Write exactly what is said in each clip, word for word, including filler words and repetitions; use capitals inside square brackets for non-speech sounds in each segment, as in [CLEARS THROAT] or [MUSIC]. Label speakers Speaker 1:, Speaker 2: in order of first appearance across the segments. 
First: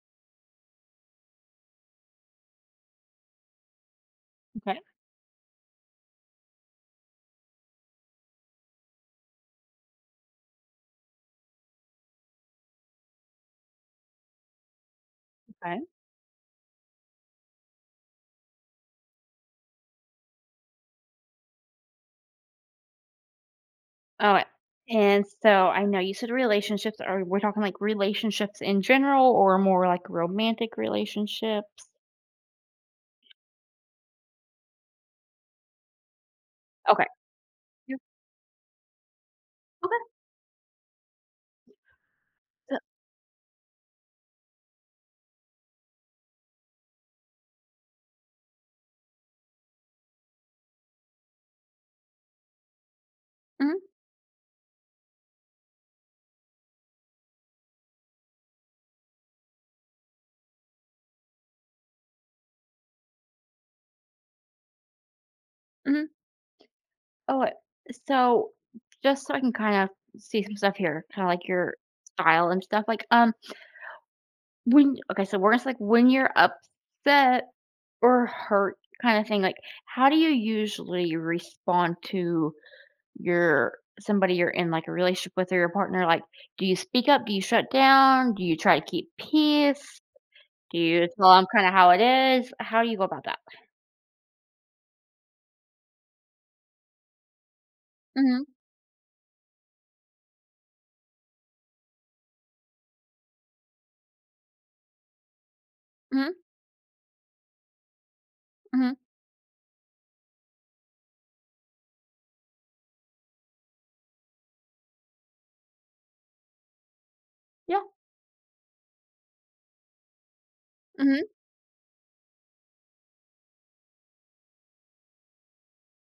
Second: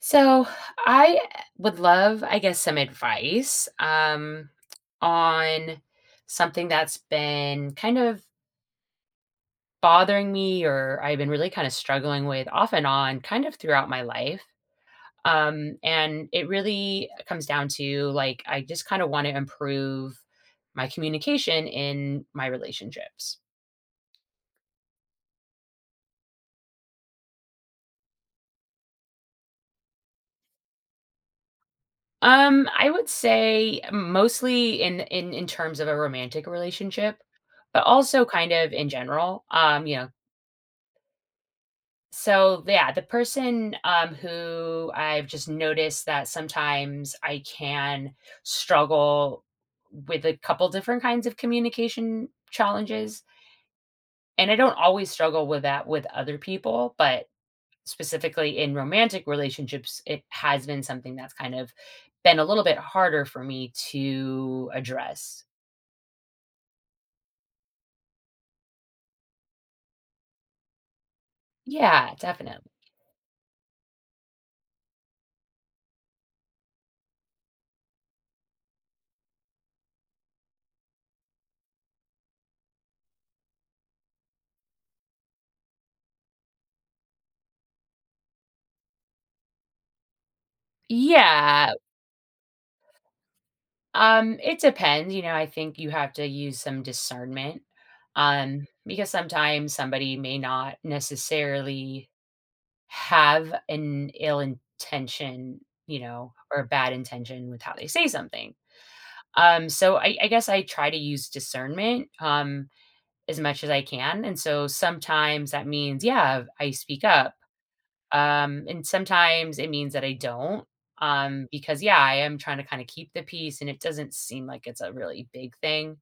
Speaker 1: So I would love, I guess, some advice um,
Speaker 2: Okay,
Speaker 1: on something that's been kind of bothering me or I've been really kind of struggling with off and on kind of throughout my life. Um,
Speaker 2: okay.
Speaker 1: and it really comes down to like, I just kind of want to improve my communication in my relationships.
Speaker 2: Oh, and so I know you said relationships are we're talking, like, relationships in general or more, like, romantic relationships?
Speaker 1: Um, I would say mostly in in in terms of a romantic
Speaker 2: Okay.
Speaker 1: relationship but
Speaker 2: Yeah,
Speaker 1: also kind of in general um you
Speaker 2: okay.
Speaker 1: know So,
Speaker 2: So
Speaker 1: yeah, the person, um, who I've just noticed that sometimes I can struggle with a couple different kinds of communication challenges,
Speaker 2: mhm,
Speaker 1: and I don't always struggle with that with other people, but specifically in romantic relationships, it has been something that's kind of been a little bit harder for me to address.
Speaker 2: mhm. Oh, uh, so just so I can kind of see some stuff here, kinda like your
Speaker 1: Yeah,
Speaker 2: style and
Speaker 1: definitely.
Speaker 2: stuff, like, um, when okay, so we're just, like, when you're upset or hurt kinda thing, like, how do you usually respond to you're somebody you're in, like, a relationship with or your partner, like, do you speak up? Do you shut down? Do you try to keep peace? Do you tell them 'em
Speaker 1: Yeah,
Speaker 2: kinda how it is? How do you go about that?
Speaker 1: um, it depends, you know, I think you have to use some discernment,
Speaker 2: Mhm,
Speaker 1: um, because sometimes somebody may not necessarily have an ill intention, you know,
Speaker 2: mhm,
Speaker 1: or a bad intention with how they say something.
Speaker 2: mhm,
Speaker 1: Um, so I I guess I try to use discernment, um as much as I can, and so sometimes that means, yeah, I speak up,
Speaker 2: yeah,
Speaker 1: um, and sometimes it means that I don't,
Speaker 2: mhm,
Speaker 1: um, because, yeah, I am trying to kinda keep the peace, and it doesn't seem like it's a really big thing,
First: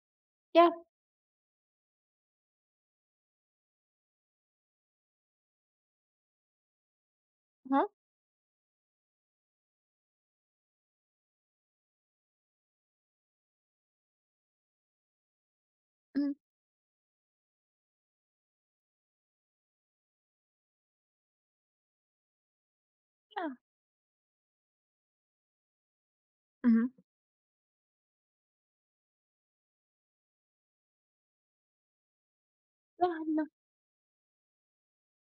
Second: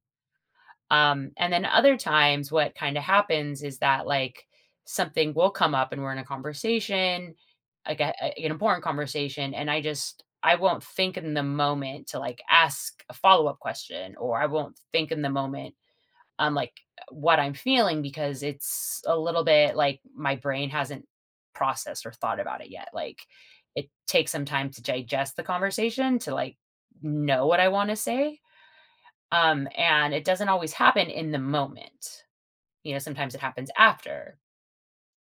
Speaker 2: yeah,
Speaker 1: um, and then other times what kinda happens is that, like, something will come up and we're in a conversation,
Speaker 2: uh-huh,
Speaker 1: like a a an important conversation, and I just I won't think in the moment to, like, ask a follow-up question, or I won't think in the moment
Speaker 2: mhm,
Speaker 1: on like what I'm feeling because it's a little bit like my brain hasn't processed or thought about it yet. Like
Speaker 2: yeah,
Speaker 1: it takes some time to digest the conversation to like
Speaker 2: mhm,
Speaker 1: know what I want to say. Um, and it doesn't always happen in the moment. You know,
Speaker 2: yeah,
Speaker 1: sometimes it
Speaker 2: no,
Speaker 1: happens after.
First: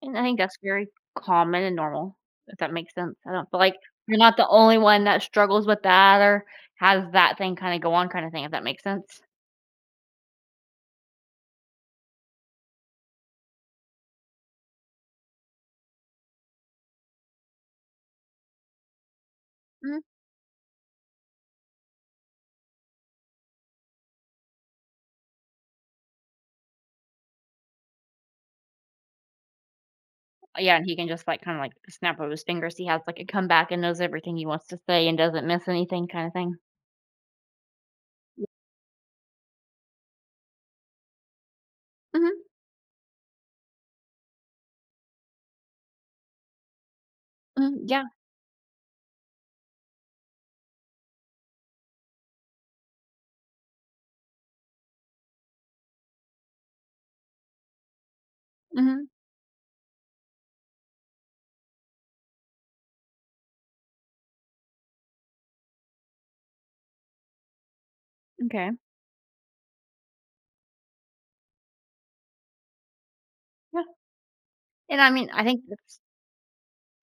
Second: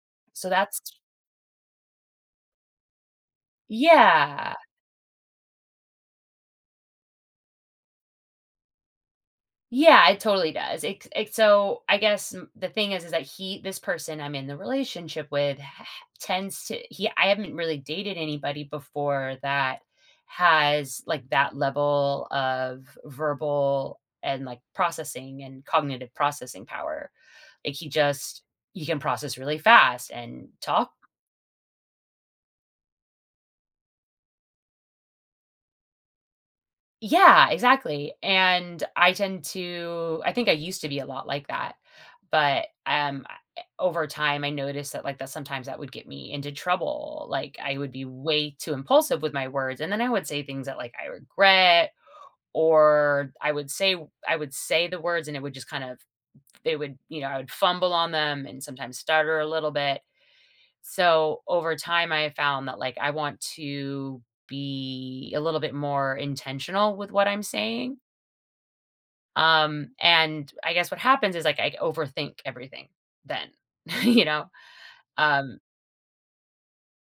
Speaker 2: and I think
Speaker 1: So
Speaker 2: that's
Speaker 1: that's
Speaker 2: very common and normal, if that makes sense. I don't feel like you're not the
Speaker 1: yeah.
Speaker 2: only one that struggles with that or has that thing kinda go on kinda thing, if that makes sense.
Speaker 1: Yeah, it totally does. It, it so I guess m- the thing is, is that he, this person I'm in the relationship with, h- tends to he. I haven't really dated anybody before that
Speaker 2: Mhm.
Speaker 1: has like that level of verbal and like processing and cognitive processing power. Like he just he can process really fast and
Speaker 2: Yeah, and
Speaker 1: talk.
Speaker 2: he can just, like, kinda, like, snap of his fingers. He has, like, a comeback and knows everything he wants to say and doesn't miss anything kinda thing.
Speaker 1: Yeah, exactly, and I tend to I think I used to be a lot like that,
Speaker 2: Mhm,
Speaker 1: but, um, I eh, over time, I noticed that, like, that sometimes that would get me into trouble, like, I
Speaker 2: mhm,
Speaker 1: would be
Speaker 2: yeah,
Speaker 1: way too impulsive with my words, and then I would say things that, like, I regret, or I would say I would say the words, and it would just kind of they would you know, I would fumble on them and sometimes
Speaker 2: mhm,
Speaker 1: stutter a little bit. So, over time, I found that, like, I want to be a little bit more intentional with what I'm saying,
Speaker 2: okay,
Speaker 1: um, and I guess what happens is, like, I overthink everything then,
Speaker 2: yeah,
Speaker 1: [LAUGHS] you know?
Speaker 2: and, I mean, I
Speaker 1: Um
Speaker 2: think that's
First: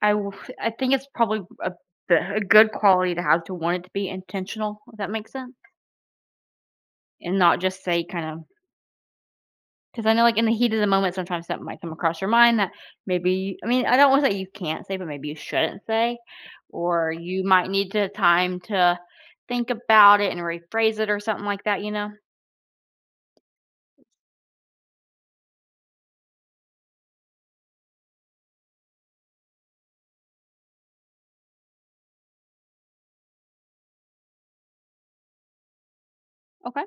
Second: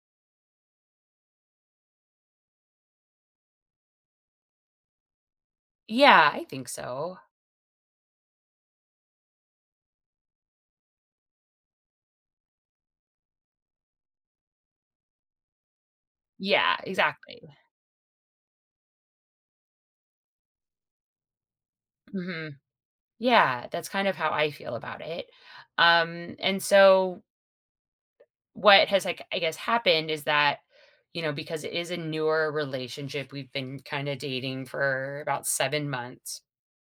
Speaker 2: I w [LAUGHS] I think it's probably a a good quality to have to want it to be intentional, if that makes sense,
Speaker 1: Yeah, I think so.
Speaker 2: and not just say kinda 'Cause I know, like, in the heat of the moment, sometimes something might come across your mind that maybe you- I mean, I don't wanna say you can't say, but maybe you shouldn't say,
Speaker 1: Yeah,
Speaker 2: or you
Speaker 1: exactly.
Speaker 2: might need the time to think about it and rephrase it or something like that, you know?
Speaker 1: Mhm. Yeah, that's kind of how I feel about it. Um, and so what has, like, I guess happened is that, you know, because it is a newer relationship, we've been kinda dating for about seven months,
Speaker 2: Okay.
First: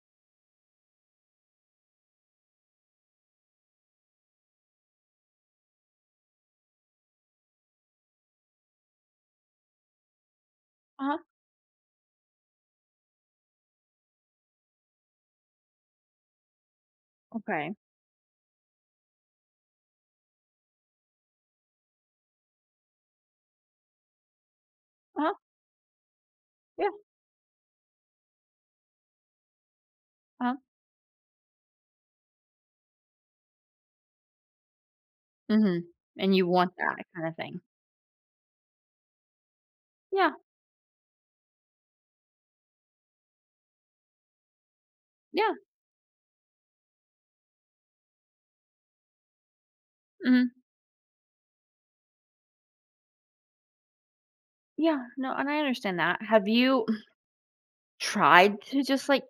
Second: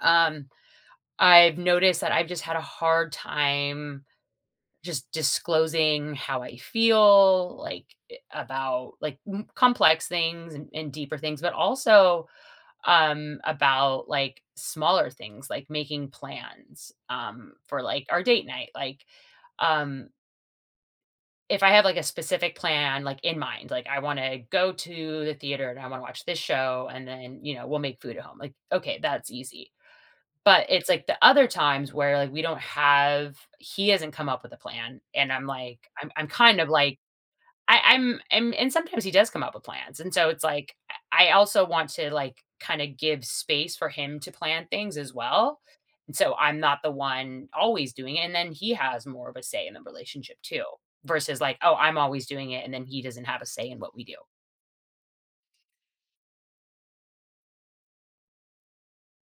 Speaker 1: um, I've noticed that I've just had a hard time just disclosing how I feel, like, eh, about, like, m complex things and and deeper
Speaker 2: Uh-huh.
Speaker 1: things, but also, um, about, like, smaller things, like making plans, um,
Speaker 2: Okay.
Speaker 1: for, like, our date night, like, um, if I have, like, a specific plan, like, in mind, like, I wanna go to the
Speaker 2: Uh-huh.
Speaker 1: theater and I wanna watch this show,
Speaker 2: Yeah.
Speaker 1: and then, you know, we'll make food at home, like, okay, that's easy.
Speaker 2: Uh-huh.
Speaker 1: But it's, like, the other times where, like, we don't have he hasn't come up with a plan, and I'm, like
Speaker 2: Mhm.
Speaker 1: I'm I'm
Speaker 2: And you
Speaker 1: kind of,
Speaker 2: want
Speaker 1: like
Speaker 2: that kinda thing.
Speaker 1: I I'm I'm and sometimes he does come up with plans, and so
Speaker 2: Yeah.
Speaker 1: it's, like, I I also want to, like, kinda give space for him to plan things as
Speaker 2: Yeah.
Speaker 1: well, and so I'm not the one always doing it, and then he has more of a say in the relationship
Speaker 2: Mhm.
Speaker 1: too, versus, like, "Oh, I'm always doing it," and then he doesn't have a say in what we do.
Speaker 2: Yeah. No, and I understand that. Have you [CLEARS THROAT] tried to just, like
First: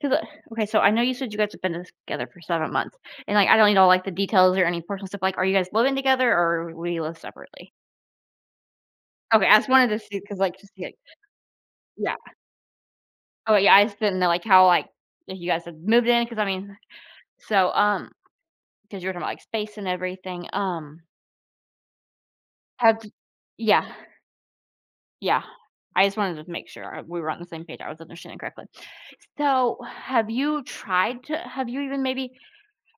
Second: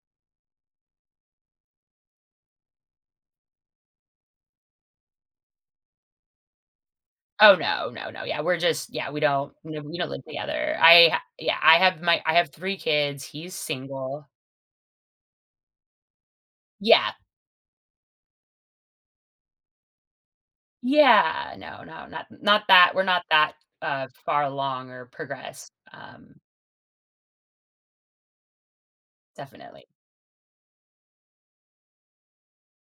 Speaker 2: 'Cause, uh okay, so I know you said you guys have been together for seven months, and, like, I don't need all, like, the details or any personal stuff, like, are you guys living together or we live
Speaker 1: Oh,
Speaker 2: separately?
Speaker 1: no, no, no, yeah, we're just yeah, we
Speaker 2: Okay,
Speaker 1: don't
Speaker 2: I just
Speaker 1: no,
Speaker 2: wanted
Speaker 1: we
Speaker 2: to
Speaker 1: don't
Speaker 2: see
Speaker 1: live
Speaker 2: because like, just,
Speaker 1: together.
Speaker 2: like
Speaker 1: I ha yeah, I have
Speaker 2: yeah.
Speaker 1: my I have three kids, he's
Speaker 2: Oh, yeah, I just didn't
Speaker 1: single.
Speaker 2: know, like, how, like, if you guys had moved in Because I mean
Speaker 1: Yeah,
Speaker 2: so, um, because you were talking about, like, space and everything, um,
Speaker 1: yeah, no, no, not not that,
Speaker 2: have
Speaker 1: we're not that,
Speaker 2: yeah,
Speaker 1: uh, far along or
Speaker 2: yeah.
Speaker 1: progressed,
Speaker 2: I just
Speaker 1: um,
Speaker 2: wanted to make sure I we were on the same page, I was understanding correctly. So,
Speaker 1: definitely.
Speaker 2: have you tried to have you even maybe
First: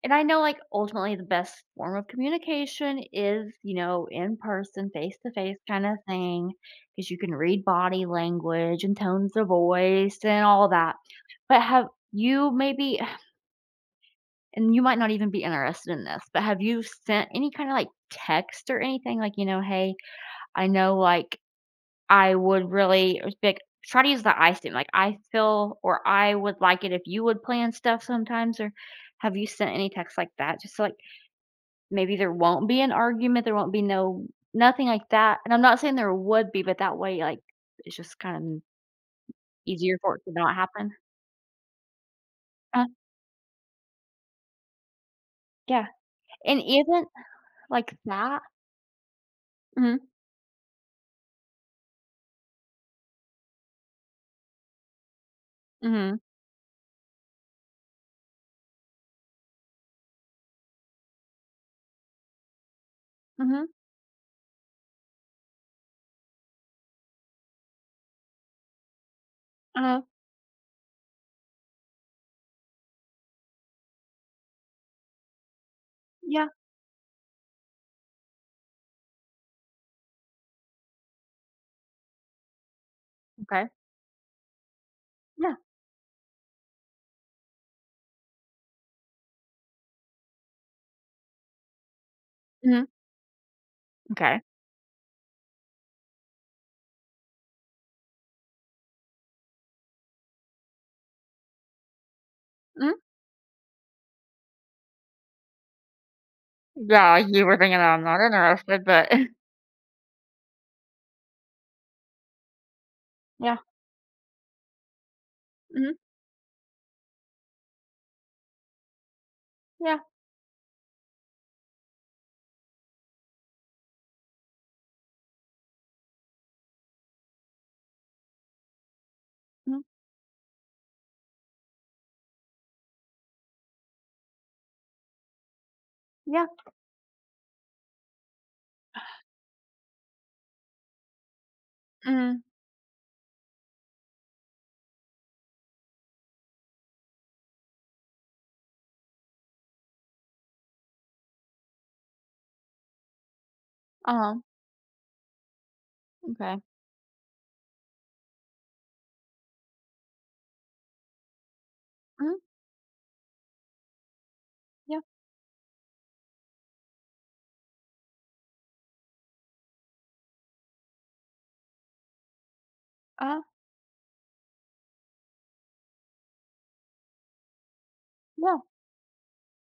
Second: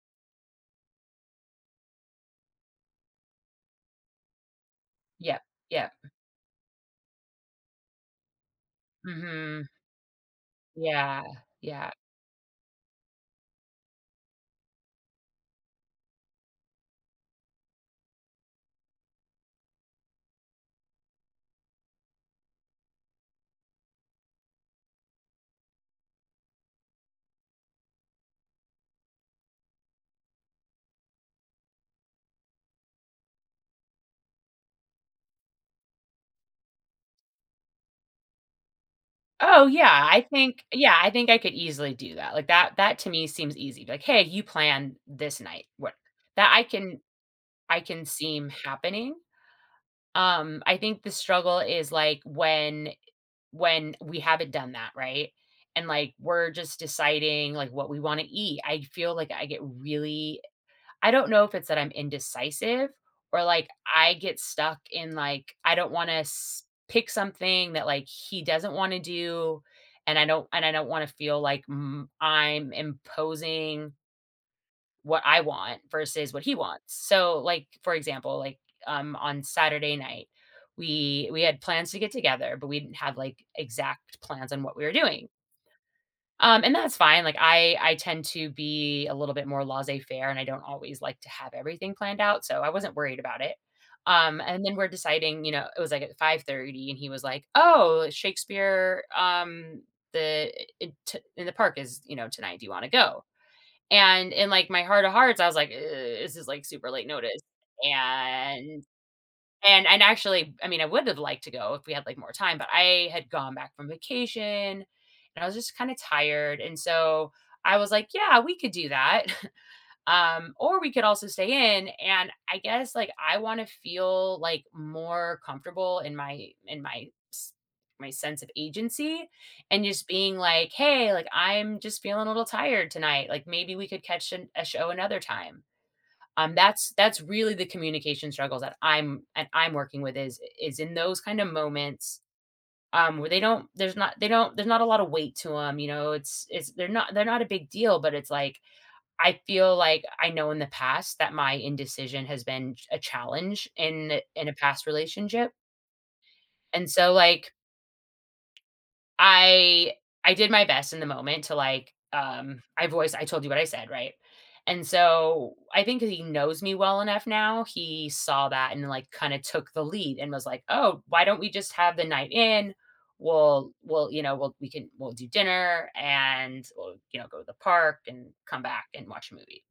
Speaker 2: And I know, like, ultimately the best form of communication is, you know, in person, face to
Speaker 1: Yep,
Speaker 2: face kind
Speaker 1: yep,
Speaker 2: of thing, because you can read body language and tones of
Speaker 1: mhm,
Speaker 2: voice and all that.
Speaker 1: yeah,
Speaker 2: But have
Speaker 1: yeah.
Speaker 2: you maybe, [SIGHS] and you might not even be interested in this, but have you sent any kind of like text or anything like, you know, hey, I know like I would really or like, try to use the I statement, like I feel or I would like it if you would plan stuff sometimes or have you sent any texts like that just to like Maybe there won't be an argument, there won't be no nothing like that, and I'm not saying there would be, but that way, like, it's just kinda
Speaker 1: Oh,
Speaker 2: easier
Speaker 1: yeah,
Speaker 2: for
Speaker 1: I
Speaker 2: it to not
Speaker 1: think
Speaker 2: happen.
Speaker 1: yeah, I think I could easily do that, like, that
Speaker 2: Uh,
Speaker 1: that to me seems easy, like, "Hey, you plan this night,"
Speaker 2: yeah,
Speaker 1: what that
Speaker 2: and
Speaker 1: I can
Speaker 2: even
Speaker 1: I
Speaker 2: like
Speaker 1: can
Speaker 2: that
Speaker 1: seem happening.
Speaker 2: mhm,
Speaker 1: Um, I think the struggle is like when when we haven't done that, right? And like
Speaker 2: mhm,
Speaker 1: we're just deciding like what we want to eat. I feel like I get really, I don't know if it's that I'm indecisive or
Speaker 2: mhm,
Speaker 1: like I get stuck in like I don't want to s- pick something that like he doesn't want to do
Speaker 2: uh-huh,
Speaker 1: and I don't and I don't want to feel like mm, I'm imposing what I want versus what
Speaker 2: yeah,
Speaker 1: he wants. So, like, for example, like, um, on Saturday night, we we had plans to get together, but we didn't have, like,
Speaker 2: okay,
Speaker 1: exact plans on what we were doing.
Speaker 2: yeah,
Speaker 1: Um, and that's fine, like, I I tend to be a little bit more laissez faire, and I don't always like to have everything planned out, so I
Speaker 2: mhm,
Speaker 1: wasn't worried about it. Um,
Speaker 2: okay,
Speaker 1: and then we're deciding, you know, it was, like, at five thirty, and he was like, "Oh, Shakespeare, um, the it t in the park is, you know, tonight. Do you wanna
Speaker 2: mhm,
Speaker 1: go?" And in, like, my heart of hearts, I was like, "Ugh, this is, like, super late
Speaker 2: yeah,
Speaker 1: notice."
Speaker 2: you were thinking I'm not
Speaker 1: And
Speaker 2: interested, but [LAUGHS]
Speaker 1: and and actually, I mean, I would have liked to go if we had, like, more time, but I had gone
Speaker 2: yeah,
Speaker 1: back from vacation, and I was just
Speaker 2: mhm,
Speaker 1: kinda tired, and so I was like, "Yeah, we could do that." [LAUGHS]
Speaker 2: yeah,
Speaker 1: Um or we could also stay in, and I guess like I want to feel like more comfortable in my in my s- my sense of agency
Speaker 2: mhm,
Speaker 1: and just being like, hey, like I'm just feeling a little tired tonight, like maybe we could catch an, a show another time.
Speaker 2: yeah,
Speaker 1: Um that's that's really the communication struggles that i'm and I'm working with, is is in those kind of moments
Speaker 2: mhm,
Speaker 1: um where they don't there's not they don't there's not a lot of weight to them, you know, it's it's they're not they're not a big deal, but it's like I feel like I know in the past that my indecision has been ch a challenge in
Speaker 2: uh-huh,
Speaker 1: in a past relationship,
Speaker 2: okay,
Speaker 1: and so, like, I I did my best in the moment to, like,
Speaker 2: mhm,
Speaker 1: um, I voiced I told you what I said, right? And
Speaker 2: yeah,
Speaker 1: so, I think he knows me well enough now, he saw that and, like, kinda took the lead and was like, "Oh, why don't we just have the night in?
Speaker 2: uh-huh,
Speaker 1: We'll we'll, you know, we'll we can we'll do dinner, and we'll, you know, go to the park and
Speaker 2: yeah,
Speaker 1: come back and watch a movie."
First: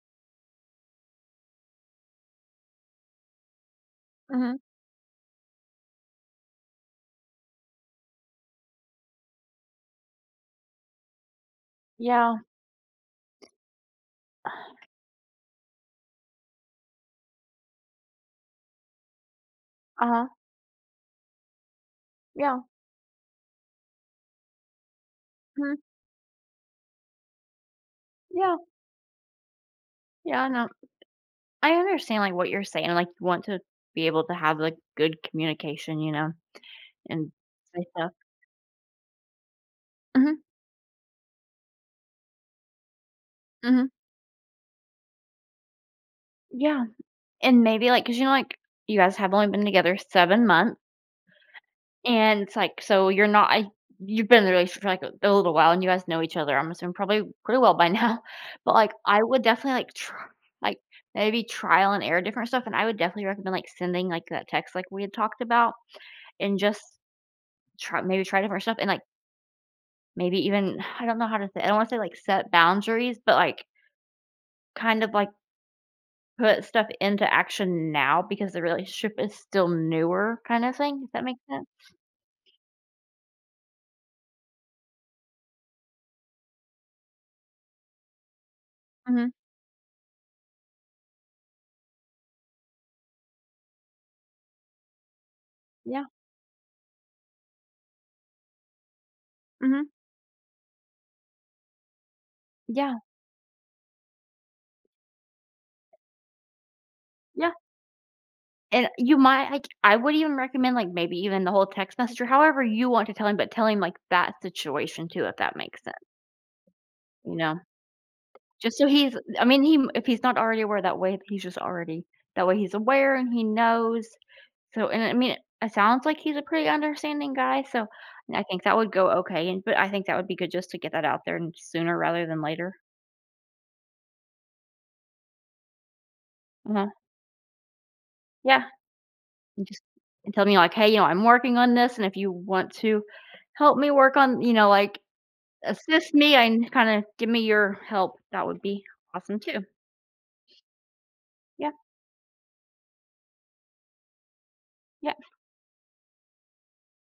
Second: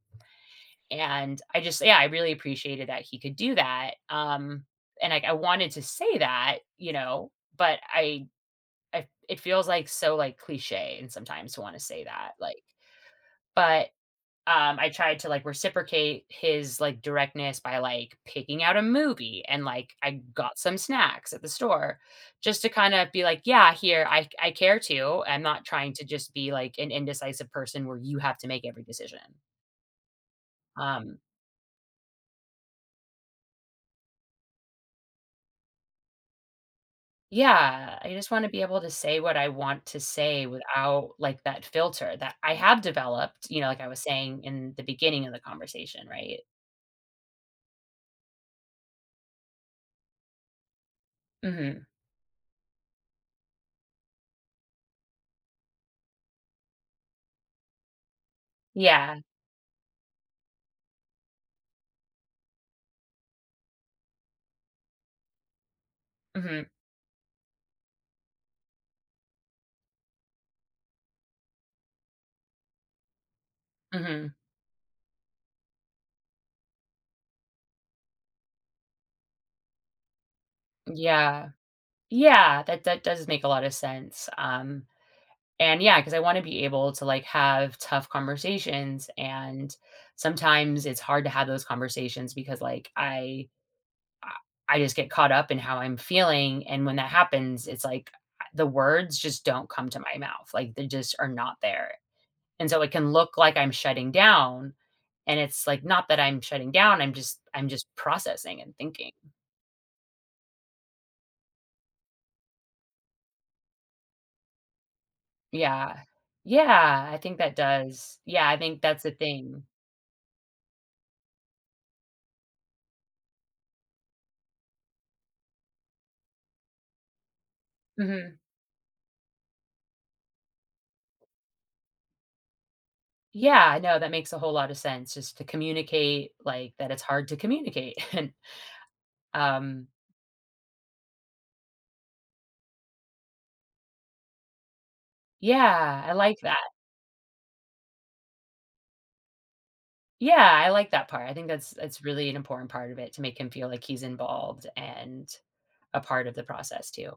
Speaker 1: And I just yeah, I really appreciated that he could do that.
Speaker 2: mhm,
Speaker 1: Um, and I I wanted to say that, you know, but I I, it feels like so like cliche and sometimes to want to say that.
Speaker 2: yeah,
Speaker 1: Like, but um
Speaker 2: [SIGHS]
Speaker 1: I tried to like reciprocate his like directness by like picking out a movie and like I
Speaker 2: uh-huh,
Speaker 1: got some snacks at the store
Speaker 2: yeah,
Speaker 1: just to kind of be like, yeah, here I I care too. I'm not
Speaker 2: mhm,
Speaker 1: trying to just be like an indecisive person where you have to
Speaker 2: yeah,
Speaker 1: make every decision.
Speaker 2: yeah, I know.
Speaker 1: Um
Speaker 2: I understand, like, what you're saying, like, you want to be able to have, like, good communication, you know, and say
Speaker 1: Yeah, I
Speaker 2: stuff.
Speaker 1: just wanna be able to say what I want to
Speaker 2: Mhm,
Speaker 1: say without, like, that filter that I have developed, you know, like I
Speaker 2: mhm.
Speaker 1: was saying in the beginning of the conversation, right?
Speaker 2: Yeah, and maybe, like because you know, like, you guys have only been together seven months,
Speaker 1: Mhm.
Speaker 2: and it's, like, so you're not I you've been in the relationship for, like, a a little while, and you guys know each other, I'm assuming probably pretty well by now, [LAUGHS] but, like,
Speaker 1: Yeah.
Speaker 2: I would definitely, like, try, like, maybe trial and error different stuff, and I would definitely recommend, like, sending, like, that text like we had talked about, and
Speaker 1: Mhm,
Speaker 2: just try maybe try different stuff and, like, maybe even [SIGHS] I don't know how to say I don't wanna say, like, set boundaries, but, like,
Speaker 1: mhm.
Speaker 2: kind of, like, put stuff into action now because the relationship is still newer kind of thing, if that makes
Speaker 1: Yeah.
Speaker 2: sense.
Speaker 1: Yeah, that that does make a lot of sense, um, and yeah, because I wanna be able to, like, have tough conversations,
Speaker 2: Mhm.
Speaker 1: and sometimes it's hard to have those conversations because, like, I I just get caught up in how I'm
Speaker 2: Yeah.
Speaker 1: feeling, and when that happens, it's like the words just don't come
Speaker 2: Mhm.
Speaker 1: to my mouth, like, they just are not there, and so it
Speaker 2: Yeah.
Speaker 1: can look like I'm shutting down, and it's, like, not that I'm shutting down, I'm just
Speaker 2: Yeah.
Speaker 1: I'm just processing and
Speaker 2: And
Speaker 1: thinking.
Speaker 2: you might like, I would even recommend, like, maybe even the whole text message or however you want to tell him, but tell him, like, that situation too, if that makes sense,
Speaker 1: Yeah. Yeah, I
Speaker 2: you
Speaker 1: think that
Speaker 2: know?
Speaker 1: does. Yeah, I
Speaker 2: Just
Speaker 1: think
Speaker 2: so
Speaker 1: that's a
Speaker 2: he's I
Speaker 1: thing.
Speaker 2: mean, he if he's not already aware that way, he's just already that way he's aware and he knows so and I mean, it sounds like he's a pretty understanding guy, so
Speaker 1: Mhm.
Speaker 2: I think that would go okay, and but I think that would be good just to get that out there and sooner rather than later.
Speaker 1: Yeah, no, that makes a whole lot of sense just to communicate, like,
Speaker 2: Uh-huh.
Speaker 1: that it's hard to communicate, [LAUGHS] and,
Speaker 2: Yeah, and just
Speaker 1: um,
Speaker 2: and tell me like, "Hey, you know, I'm working on this, and if you want to help me work on you know, like,
Speaker 1: yeah, I
Speaker 2: assist me
Speaker 1: like that.
Speaker 2: and kinda give me your help," that would be awesome too.
Speaker 1: Yeah, I like that part. I think that's
Speaker 2: Yeah,
Speaker 1: that's really an important part of it to make him feel like he's involved
Speaker 2: yeah,
Speaker 1: and a part of the process too.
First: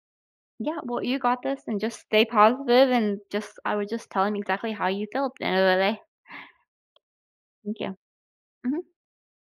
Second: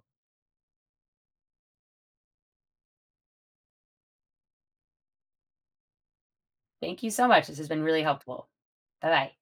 Speaker 2: yeah, well, you got this, and just stay positive and just I would just tell him exactly how you felt at the end of the day.
Speaker 1: Thank you so much. This has
Speaker 2: Thank
Speaker 1: been
Speaker 2: you.
Speaker 1: really helpful.
Speaker 2: Mhm.
Speaker 1: Bye bye.